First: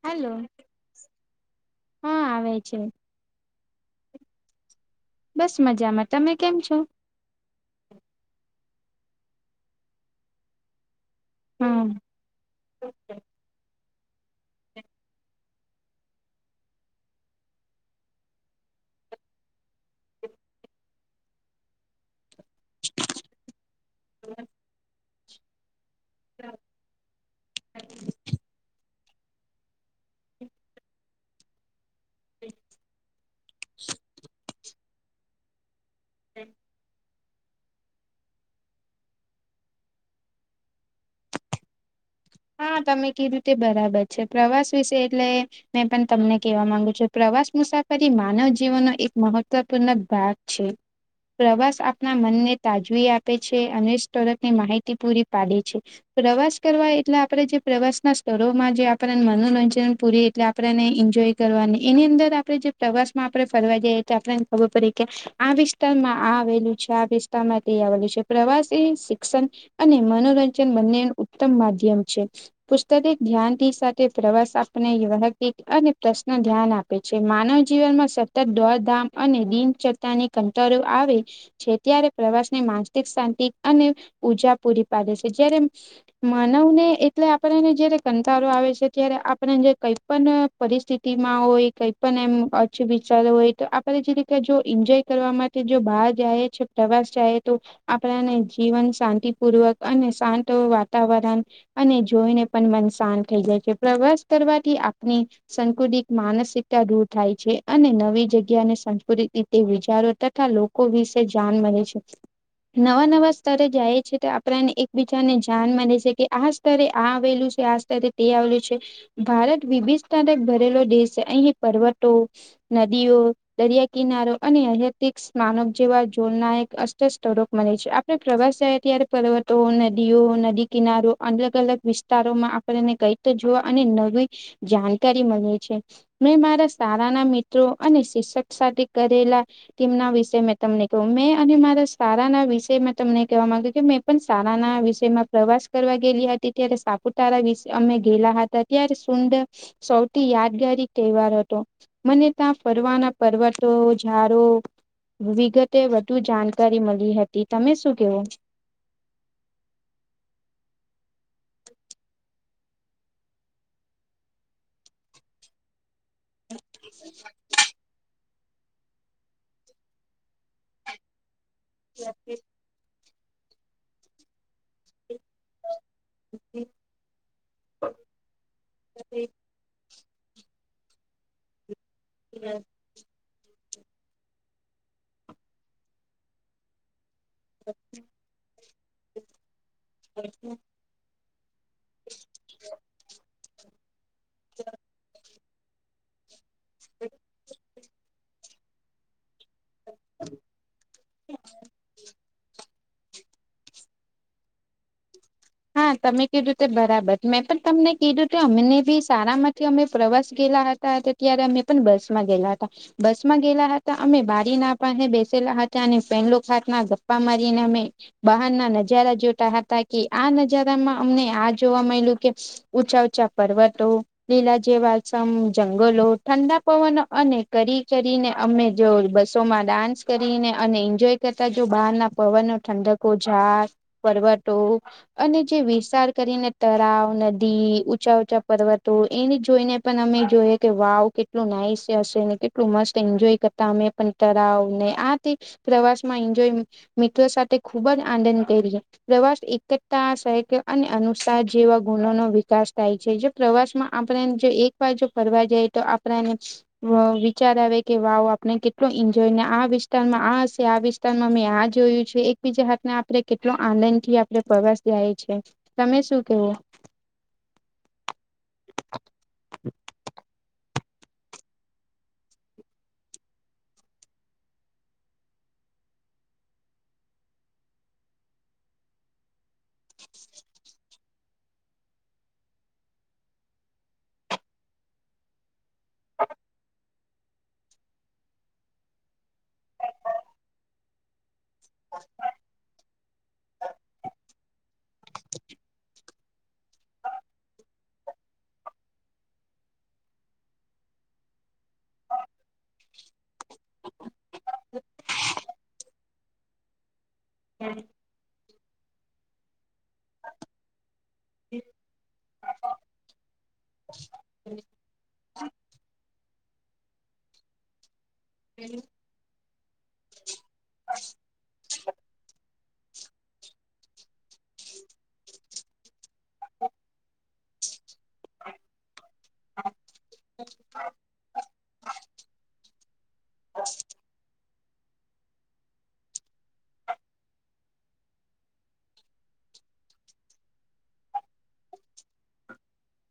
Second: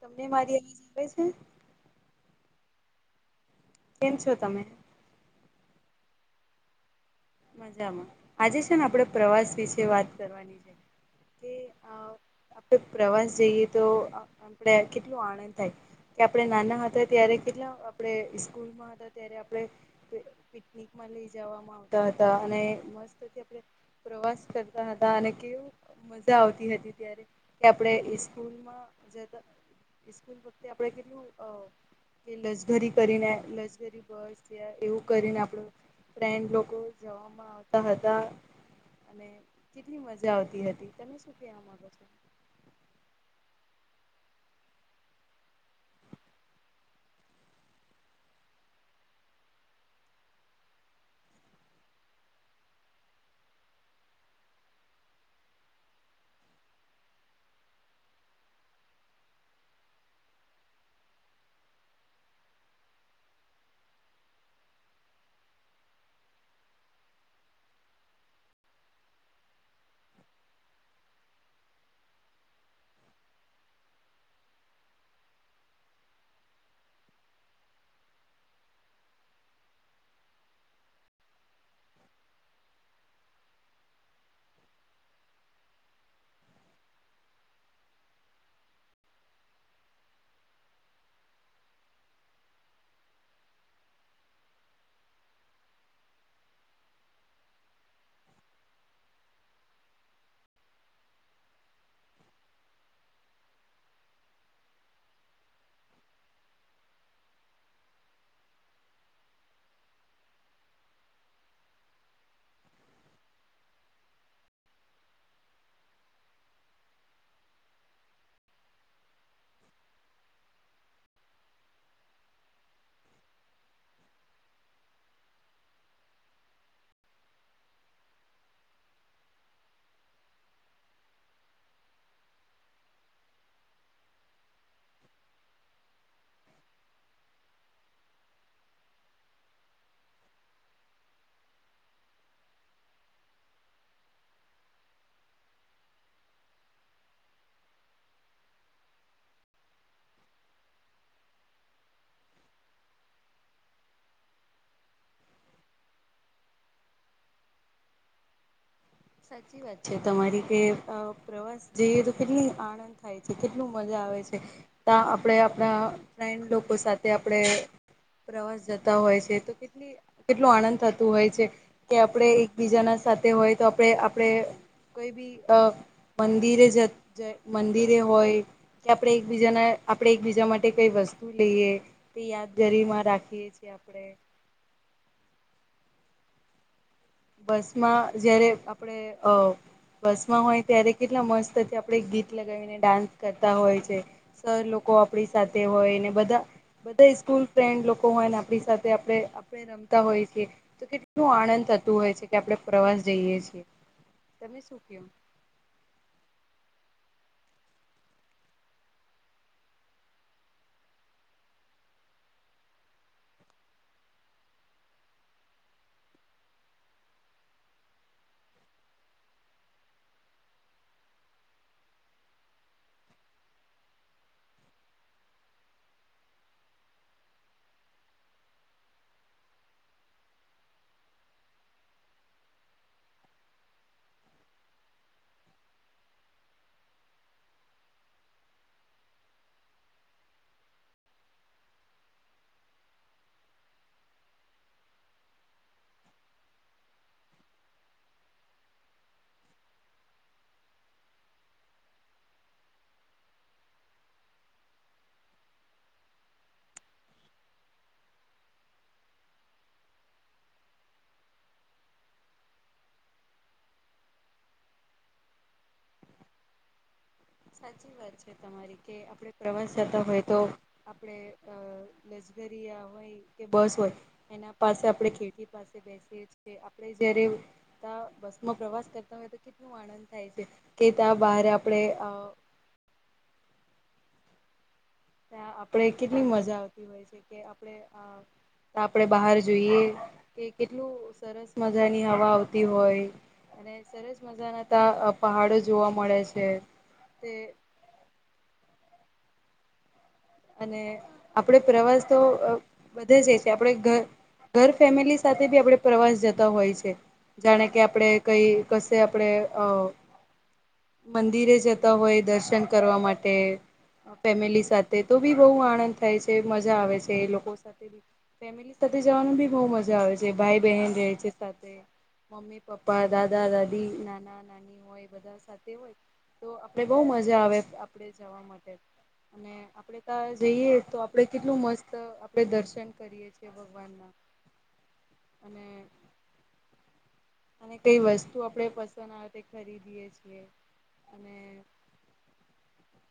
તમને હાલો મારી અવાજ આવે છે? હા આવે છે. કેમ છો તમે? બસ મજામાં. તમે કેમ છો? મજામાં આજે છે ને આપણેે પ્રવાસ વિશે વાત કરવાની છે. કે હા અ આપણે પ્રવાસ જઈએ તો આપણે કેટલું આનંદ થાય કે આપડે નાના હતા ત્યારે કેટલા આપડે સ્કૂલ હતા ત્યારે આપણે પિકનિકમાં લઈ જવામાં આવ હતા અને મસ્તથી આપણે પ્રવાસ કરતા હતા. અને કેવું મજા આવતી હતી ત્યારે કે આપણે ઈસ્કૂલમાં જતા ઈસ્કૂલ વખતે આપણે કેટલું અ કે લઝગરી કરીને લઝગરી બસ યા એવું કરીને આપડે બેન લોકો જવામાં આવતા હતા. અને કેટલી મજા આવતી હતી. તમે શું કેવા માંગો છો? હા તમે કીધું તે બરાબર છે. પ્રવાસ વિશે એટલે મેં પણ તમને કેવા માંગુ છું. પ્રવાસ પ્રવાસ મુસાફરી માનવ જીવનનો એક મહત્વપૂર્ણ ભાગ છે. પ્રવાસ આપના મનને તાજવી આપે છે. અને [unintelligible] માહિતી પૂરી પાડે છે. પ્રવાસ કરવા એટલે આપ આપણે જે પ્રવાસના સ્થળોમાં જે આપણને મનોરંજન પૂરી એટલે આપડાને ઈન્જોય કરવાની એની અંદર હવે આપણે જે પ્રવાસ માં આપણે ફરવા જઈએ તો આપણને ખબર પડી કે આ વિસ્તારમાં આ આવેલું છે. આ વિ વિસ્તારમાં તે આવેલું છે. પ્રવાસ એ શિક્ષણ અને મનોરંજન બંનેનું ઉત્તમ માધ્યમ છે. પુસ્તક એક ધ્યાનથી સાથે પ્રવાસ આપને [unintelligible] અને પ્રશ્ન ધ્યાન આપે છે. છે. માનવ જીવનમાં સતત દોડધામ અને દિનચરતાની કંટાળો આવે છે ત્યારે પ્રવાસની માનસિક શાંતિ અને ઉર્જા પૂરી પાડે છે. જ્યારે માનવને એટલે આપણાને જયારે કંંટાળો આવે છે ત્યારે આપણે જે કઈ પણ પરિસ્થિતિમાં હોય કઈ પણ એમ ઓછું વિચારું હોય તો આપડે જે રીતે જો ઈન્જોય કરવા માટે જો બહાર જાયે છે પ્રવાસ પ્રવાસ જાયે તો આપણાને જીવન શાંતિપૂર્વક અને શાંત વાતાવરણ અને જોઈને પણ મન શાંત થઈ જાય છે. પ્રવાસ કરવાથી આપણી સંકુલિત માનસિક તાં દૂર થાય છે. અને નવી જગ્યા અને સંસ્કૃતિક રીતે વિચારો તથા લોકો વિશે જાણ મલે છે. નવા નવા સ્તરે જાયે છે તો આપણાને એકબીજાને જાણ મલે છે કે આ સ્તરે આ આવેલું છે. આ સ્તરે તે આવેલું છે. ભારત વિભિતતા ભરેલો દેશ છે. અહી પર્વતો, નદીઓ, દરિયા કિનારો અને અહ્યોતિક સ્નાનક જેવા જોલના અસ્ત સ્તરો મલે છે. આપણે પ્રવાસ જાઈએ ત્યારે પર્વતો, નદીઓ નદી કિનારો અલ- અલગ વિસ્તારોમાં આપણને કઈ તો જોવા અને નવી જાણકારી મલે છે. મેં મારા શાળાના મિત્રો અને શિક્ષક સાથે કરેલા તેમના વિશે મેં તમને કહું, મેં અને મારા સારાના વિષયમાં તમને કેવા માંગ્યું કે મેં પણ સારાના વિષય માં પ્રવાસ કરવા હતી, ત્યારે સાપુતારા વિશે અમે ગેલા હતા ત્યારે સુંદર સૌથી યાદગારી તહેવાર હત,. મને તા ફરવાના પર્વતો ઝડો વિગતે વધુ જાણકારી મળી હતી, તમે શું કેવો? સાચી વાત છે, તમારી કે અ પ્રવાસ જઈએ તો કેટલી આનંદ થાય છે, કેટલું મજા આવે છે. આપણે આપણા [unintelligible] લોકો સાથે આપણે પ્રવાસ જતા હોય છે તો કેટલી કેટલું આનંદ થતું હોય છે, કે આપણે એકબીજાના સાથે હોય તો આપણે આપણે કોઈ બી અ મંદિરે જ જય મંદિરે હોય કે આપણે એકબીજાને આપડે એકબીજા માટે કઈ વસ્તુ લઈએ તે યાદગારીમાં રાખીએ છે, આપણે બસમાં જયારે આપડે અ બસમાં હોય ત્યારે કેટલા મસ્ત આપડે ગીત લગાવીને ડાન્સ કરતા હોય છે, સર લોકો આપણી સાથે હોયને બધા બધા સ્કૂલ ફ્રેન્ડ લોકો હોય ને આપણી સાથે આપડે આપણે રમતા હોય છએ તો કેટલું આનંદ હોય છે, કે આપણે પ્રવાસ જઈએ છીએ, તમે શું કે હા, તમે કીધું તે બરાબર મેં પણ તમને કીધું અમને બી સારામાંથી અમે પ્રવાસ ગયા, ત્યારે અમે પણ બસ માં ગેલા હતા બસ માં ગયેલા હતા, અમે બારી ના પા બેસેલા હતા અને પહેલો ખાત ના ગપ્પા મારીને અમે બહાર ના નજારા જોતા હતા, કે આ નજારામાં અમને આ જોવા મળેલ્યું કે ઊંચા ઊંચા પર્વતો લીલા જેવા મ જંગલો ઠંડા પવનો અને કરી કરીને અમે જો બસો માં ડાન્સ કરીને, અને એન્જોય કરતા જો બહાર ના પવનો ઠંડકો ઝાડ પર્વટ અને જે વિસાર કરીને તળાવ નદી ઊંચા ંચા પર્વતો એની જોઈને, પણ અમે જોઈ કે વાવ કેટલું નાઈસ હશે, ને કેટલું મસ્ત એન્જોય કરતા અમે પણ તરાવ ને પ્રવાસમાંજ મિત્રો સાથે ખુબ જ આનંદ કરીએ, પ્રવાસ સા અને અનુસાર જેવા ગુણો નો વિકાસ થાય છે, જે પ્રવાસમાં આપણે એક વાર જો ફરવા જાય તો આપણાને વિચાર આવે કે વાવ આપને કેટલો એન્જોય વિસ્તારમાં આ હશે આ વિસ્તારમાં મેં આ જોયું છે, એકબીજા હાથને આપણે કેટલો આનંદ થી આપ એ પ્રવાસ જાય છે, તમે શું કેવું સાચી વાત છે, તમારી કે આપણે પ્રવાસ જતા હોય, તો આપડે દરિયા હોય કે બસ હોય એના પાસે આપણે ખેતી પાસે બેસી આપણે જયારે ત્યા બસમાં પ્રવાસ કરતા હોય તો કેટલું આનંદ થાય છે, કે ત્યાં બહારે આપડે ત્યાં આપડ કેટલી મજા આવતી હોય છે, કે આપણે તો આપડણે બહાર જોઈએ કે કેટલું સરસ મજાની હવા આવતી હોય અને સરસ મજા ના ત પહાડો જોવા મળે છે, કે તે અને આપડે પ્રવાસ તો વધે છે, આપણે ઘર ઘર ફેમિલી સાથે બી આપણે પ્રવાસ જતા હોય છે, જાણે કે આપણે કઈ કશે આપણે અ મંદિરે જતા હોય દર્શન કરવા માટે ફેમિલી સાથે તો બી બહુ આનંદ થાય છે, મજા આવે છે, એ લોકો સાથે ફેમિલી સાથે જવાનું બી બહ મજા આવે છે. જે ભાઈ બહેન રહે છે, સાથે મમ્મી પપ્પા દાદા દાદી નાના નાની હોય, બધા સાથે હોય, તો આપડે બહુ મજા આવે આપડ જવા માટે અને આપણે જઈએ, તો આપડણે કેટલું મસ્ત આપણેે દર્શન કરીએ છીએ, ભગવાન ના [unintelligible] અને કઈ વસ્તુ આપણે પસંદ આવે તે ખરીદીએ છીએ, અને [inaudible]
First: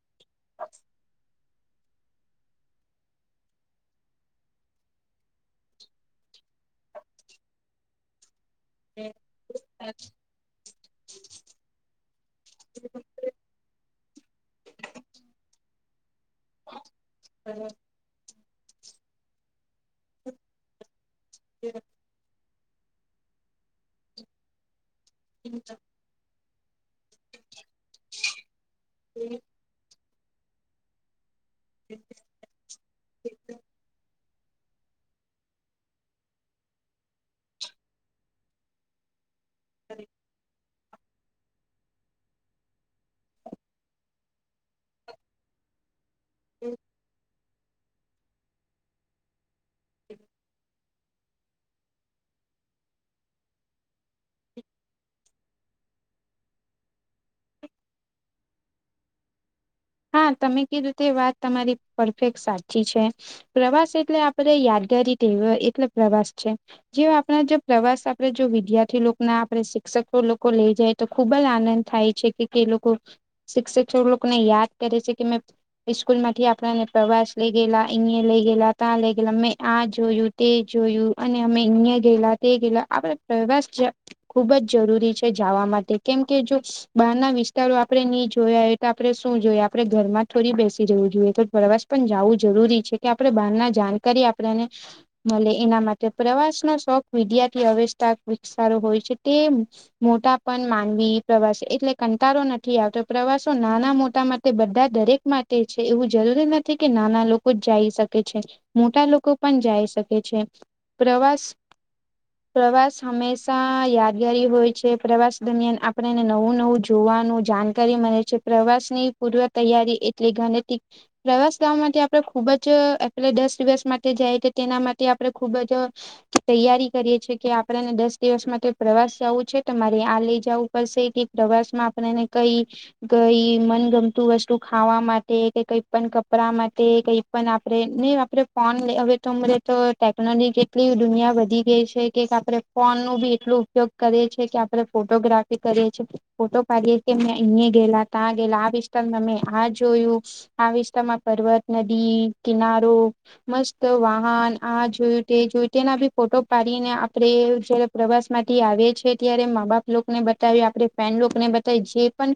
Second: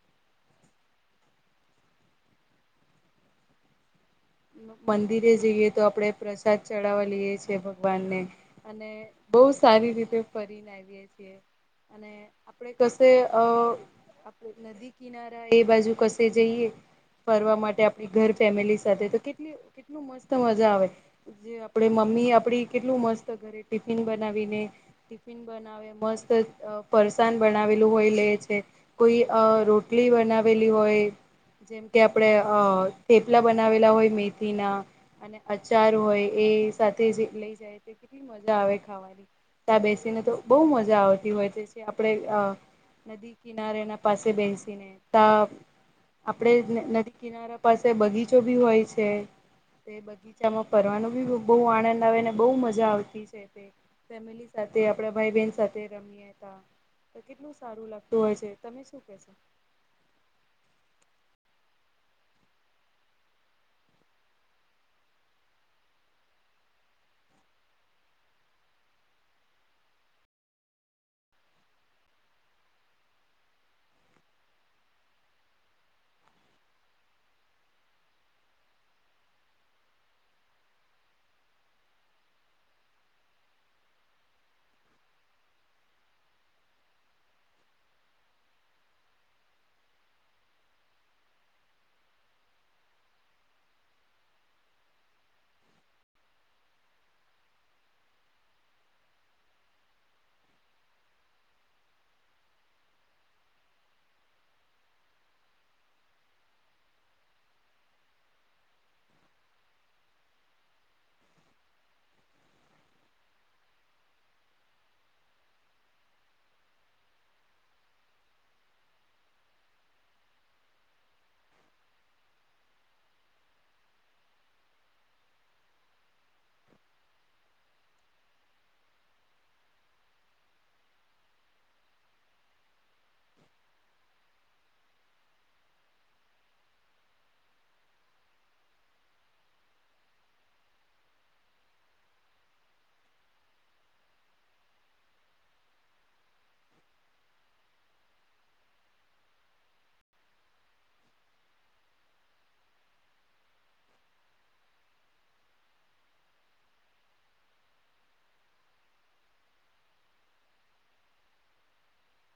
મંદિરે જઈએ, તો આપણે પ્રસાદ ચડાવવા લઈએ છેએ ભગવાનને અને બહુ સારી રીતે ફરીને આવીએ છીએ, અને આપણેે કશે અ આપ નદી કિનારા એ બાજુ કસે જઈએ ફરવા માટે આપણી ઘર ફેમિલી સાથે કે કેટલું મસ્ત મજા આવે જે આપ મમ્મી આપડી કેટલું મસ્ત ઘરે ટિફિન બના બના મસ્ત પરસાાન બનાવેલું હોય લે છે કોઈ રોટલી બનાવેલી હોય જેમ કે આપણે અ થેપલા બનાવેલા હોય મેથી ના અને અચાર હોય એ સાથે લઈ જાય તે કેટલી મજા આવે ખાવાની ત બેસીને તો બહુ મજા આવતી હોય તે આપણે નદી કિનારે એના પાસે બેસી ને ત આપડે નદી કિનારા પાસે બગીચો ભી હોય છે તે બગીચામાં ફરવાનું બી બહુ આનંદ આવેને બહ મજા આવતી છે તે ફેમિલી સાથે આપડા ભાઈ બહેન સાથે રમી હતા તો કેટલું સારું લાગતું હોય છે તમે શું કેશો હા તમે કીધું તે વાત તમારી પરફેક્ટ સાચી છે પ્રવાસ એટલે આપડ યાદ એટલે પ્રવાસ છે જે આપણા જો પ્રવાસ આપે જો વિદ્યાર્થી ના આપે શિક્ષકો લોકો લઈ જાય તો ખુબ જ આનંદ થાય છે કે લોકો શિક્ષકો લોકોને યાદ કરે છે કે મે સ્કૂલ માંથી આપને પ્રવાસ લઈ ગે અ લઈ ગે ત્યાં લઈ ગેલા મે જોયું તે જોયું અને અમે અહં ગયેલા તે ગયેલા આપ પ્રવાસ ખુબ જ જરૂ છે જવા માટે કેમ કે જો બહાર ના વિસ્તારો આપડણે નહી જોયા હોય તો આપણે શું જોયા આપણે ઘરમાં થોડી બેસી જવું જોઈએ તો પ્રવાસ પણ જવું જરૂરી છે કે આપણે બહાર ના જાણકારી આપણેને ભલે એના માટે પ્રવાસનોો શોખ વિદ્યાર્થી અવસ્થા વિકસારો હોય છે તે મોટા પણ માનવી પ્રવાસે એટલે કંટારો નથી આવતો પ્રવાસો નાના મોટામાં તે બધા દરેક માટે છે એવું જરૂરી નથી કે નાના લોકો જ જઈ શકે છે મોટા લોકો પણ જાય શકે છે પ્રવાસ પ્રવાસ હંમેશા યાદગારી હોય છે પ્રવાસ દરમિયાન આપણે એને નવું નવું જોવ ન જાણકારી મળે છે પ્રવાસ ની પૂર્વ તૈયારી એટલી ગણત પ્રવાસ ગ માટેથી આપડે ખુબ જ એટલે દસ દિવસ માટે જાય તો તેના માટે આપણે ખુબ જ તૈયારી કરીએ છીએ કે આપણેેને દસ દિવસ માટે પ્રવાસ સવું છે તમારે આ લઈ જવું પર સથી પ્રવાસ માં આપને કઈ ગઈ મનગમ વસ્તુ ખાવા માટે કે કઈ પણ કપડા માટે કઈ પણ આપણે નહી આપણે ફોન હવે તો ટેકનોલોજી કેટલી દુનિયા વધી ગઈ છે કે આપે ફોન નું બી એટલ ઉપયોગ કરીે આપડે ફોટોગ્રાફી કરીએ છીએ ફોટો પાડીએએ અ ગેલા ત ગેલા તમે આ જોયું આ વિસ્તારમાં પર્વત નદી કિનારો મસ્ત વાહન આ જોયું તે જોયું તેના બી ફોટો પાડીને આપડે જયારે પ્રવાસ માંથી આવે ત્યારે મા બાપ લોકોને બતાવી આપણે ફડ લોકોને બતાવી જે પણ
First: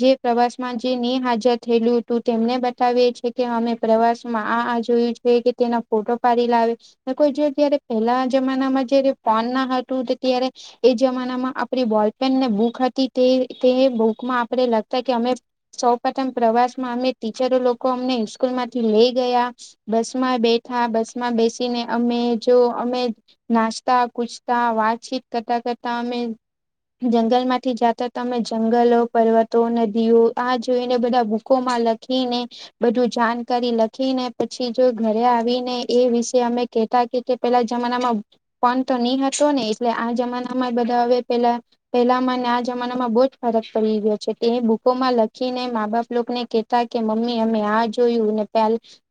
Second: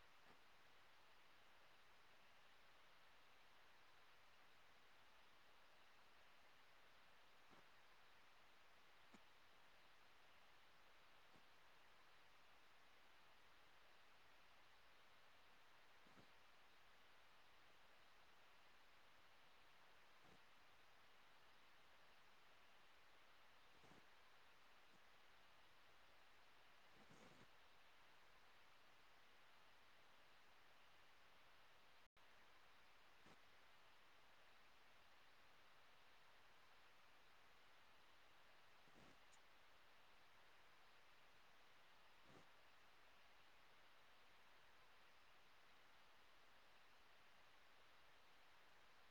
જે પ્રવાસ માં જે હાજર થયેલું હતું તેમને બતાવીએી કે અમે પ્રવાસ માં આ આ જોયું છે તેના ફોટો પાડી લાવે કોઈ જો જયારે પહેલા જમાનામાં જયારે ફોન ના હતું ત્યારે એ જમાનામાં આપડી બોલપેનને બૂક હતી તે તે બુકમાં આપે લગતા કે અમે સૌ પ્રથમ પ્રવાસ માં અમે ટીચરો લોકો અમને સ્કૂલ માંથી લઈ ગયા બસમાં બે [inaudible] બસમાં બેસીને અમે જો અમે નાસ્તા કૂછતા વાતચીત કરતા કરતા અમે જંગલ માંથી જતા અમે જંગલો પર્વતો નદીઓ આ જોઈને બધા બુકોમાં લખી ને બધું જાણકારી લખી ને પછી જો ઘરે આવીને એ વિશે અમે કેતા પેલા જમાનામાં પણ તો નહી હતો ને એટલે આ જમાના બધા હવે પેલા પહેલામાં આ જમાનામાં બહુ જ ફરક પડી ગયો છે તે બુકોમાં લ ખીને મા બાપ લોકોને કેહતા કે મમ્મી અમે આ જોયું ને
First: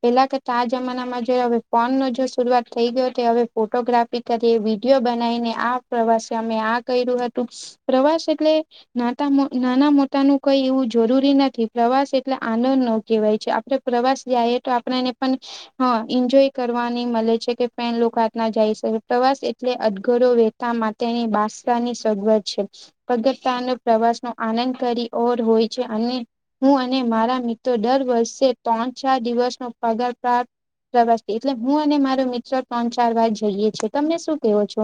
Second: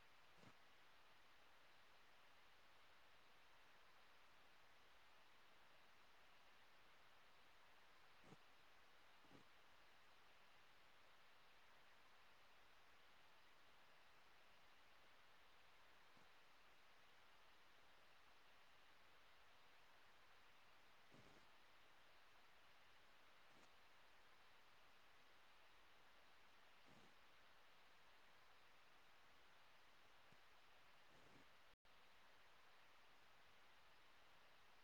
પેલા કરતા આ જમાનામાં હવે ફોન નો જો શરૂઆત થઈ ગયો તે હવે ફોટોગ્રાફી કરી વિડીયો બનાવીને આ પ્રવાસ મે આ કર્યું હતું પ્રવાસ એટલે ના નાના મોટા ન કઈ એવું જરૂરી નથી પ્રવાસ એટલે આનંદ નો કહેવાય છે આપણે પ્રવાસ જઈએ તો આપણેને પણ એન્જોય કરવાની મળે છે કે પ લોકોત ના જાય શકે પ્રવાસ એટલે અધગરો વેતા માટે તેની બાષની સગવત છે કગતા પ્રવાસ નો આનંદ કરી ઓર હોય છે અને હું અને મારા મિત્રો દર વર્ષે ત્રણ ચાર દિવસનો પગાર પ્રાપ્ પ્રવાસથી એટલે હું અને મારો મિત્ર ત્રણ ચાર વાર જઈએ છું તમને શું કેવો છો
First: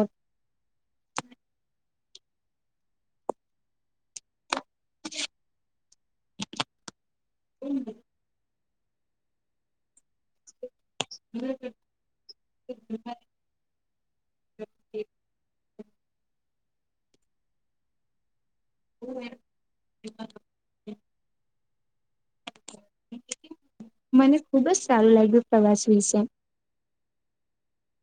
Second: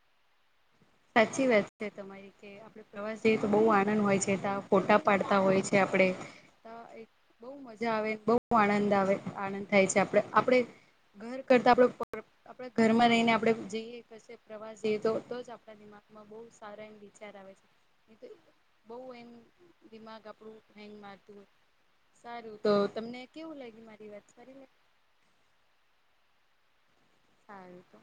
સાચી વાત છે તમારી કે આપડે પ્રવાસ જઈએ તો બહુ આનંદ હોય છે ત ફોટા પાડતા હોય છે આપડે બઉુ મજા આવે બ બ આનંદ આવે આનંદ થાય છે આપડ આપણે ઘર કરતા આપડ આપણા ઘરમાં રહીને આપડણે જઈએ ક પ્રવાસ જઈએ તો તો જ આપ દિમાગમાં બહુ સારા એમ વિચાર આવે છે બહ એમ દિમાગ આપણું હેંગ મારતું સારું તો તમને કેવું લાગ્યું મારી વાત મને સારી ખુબજ લાગી સારું લાગ્યું પ્રવાસ વિશે સ તો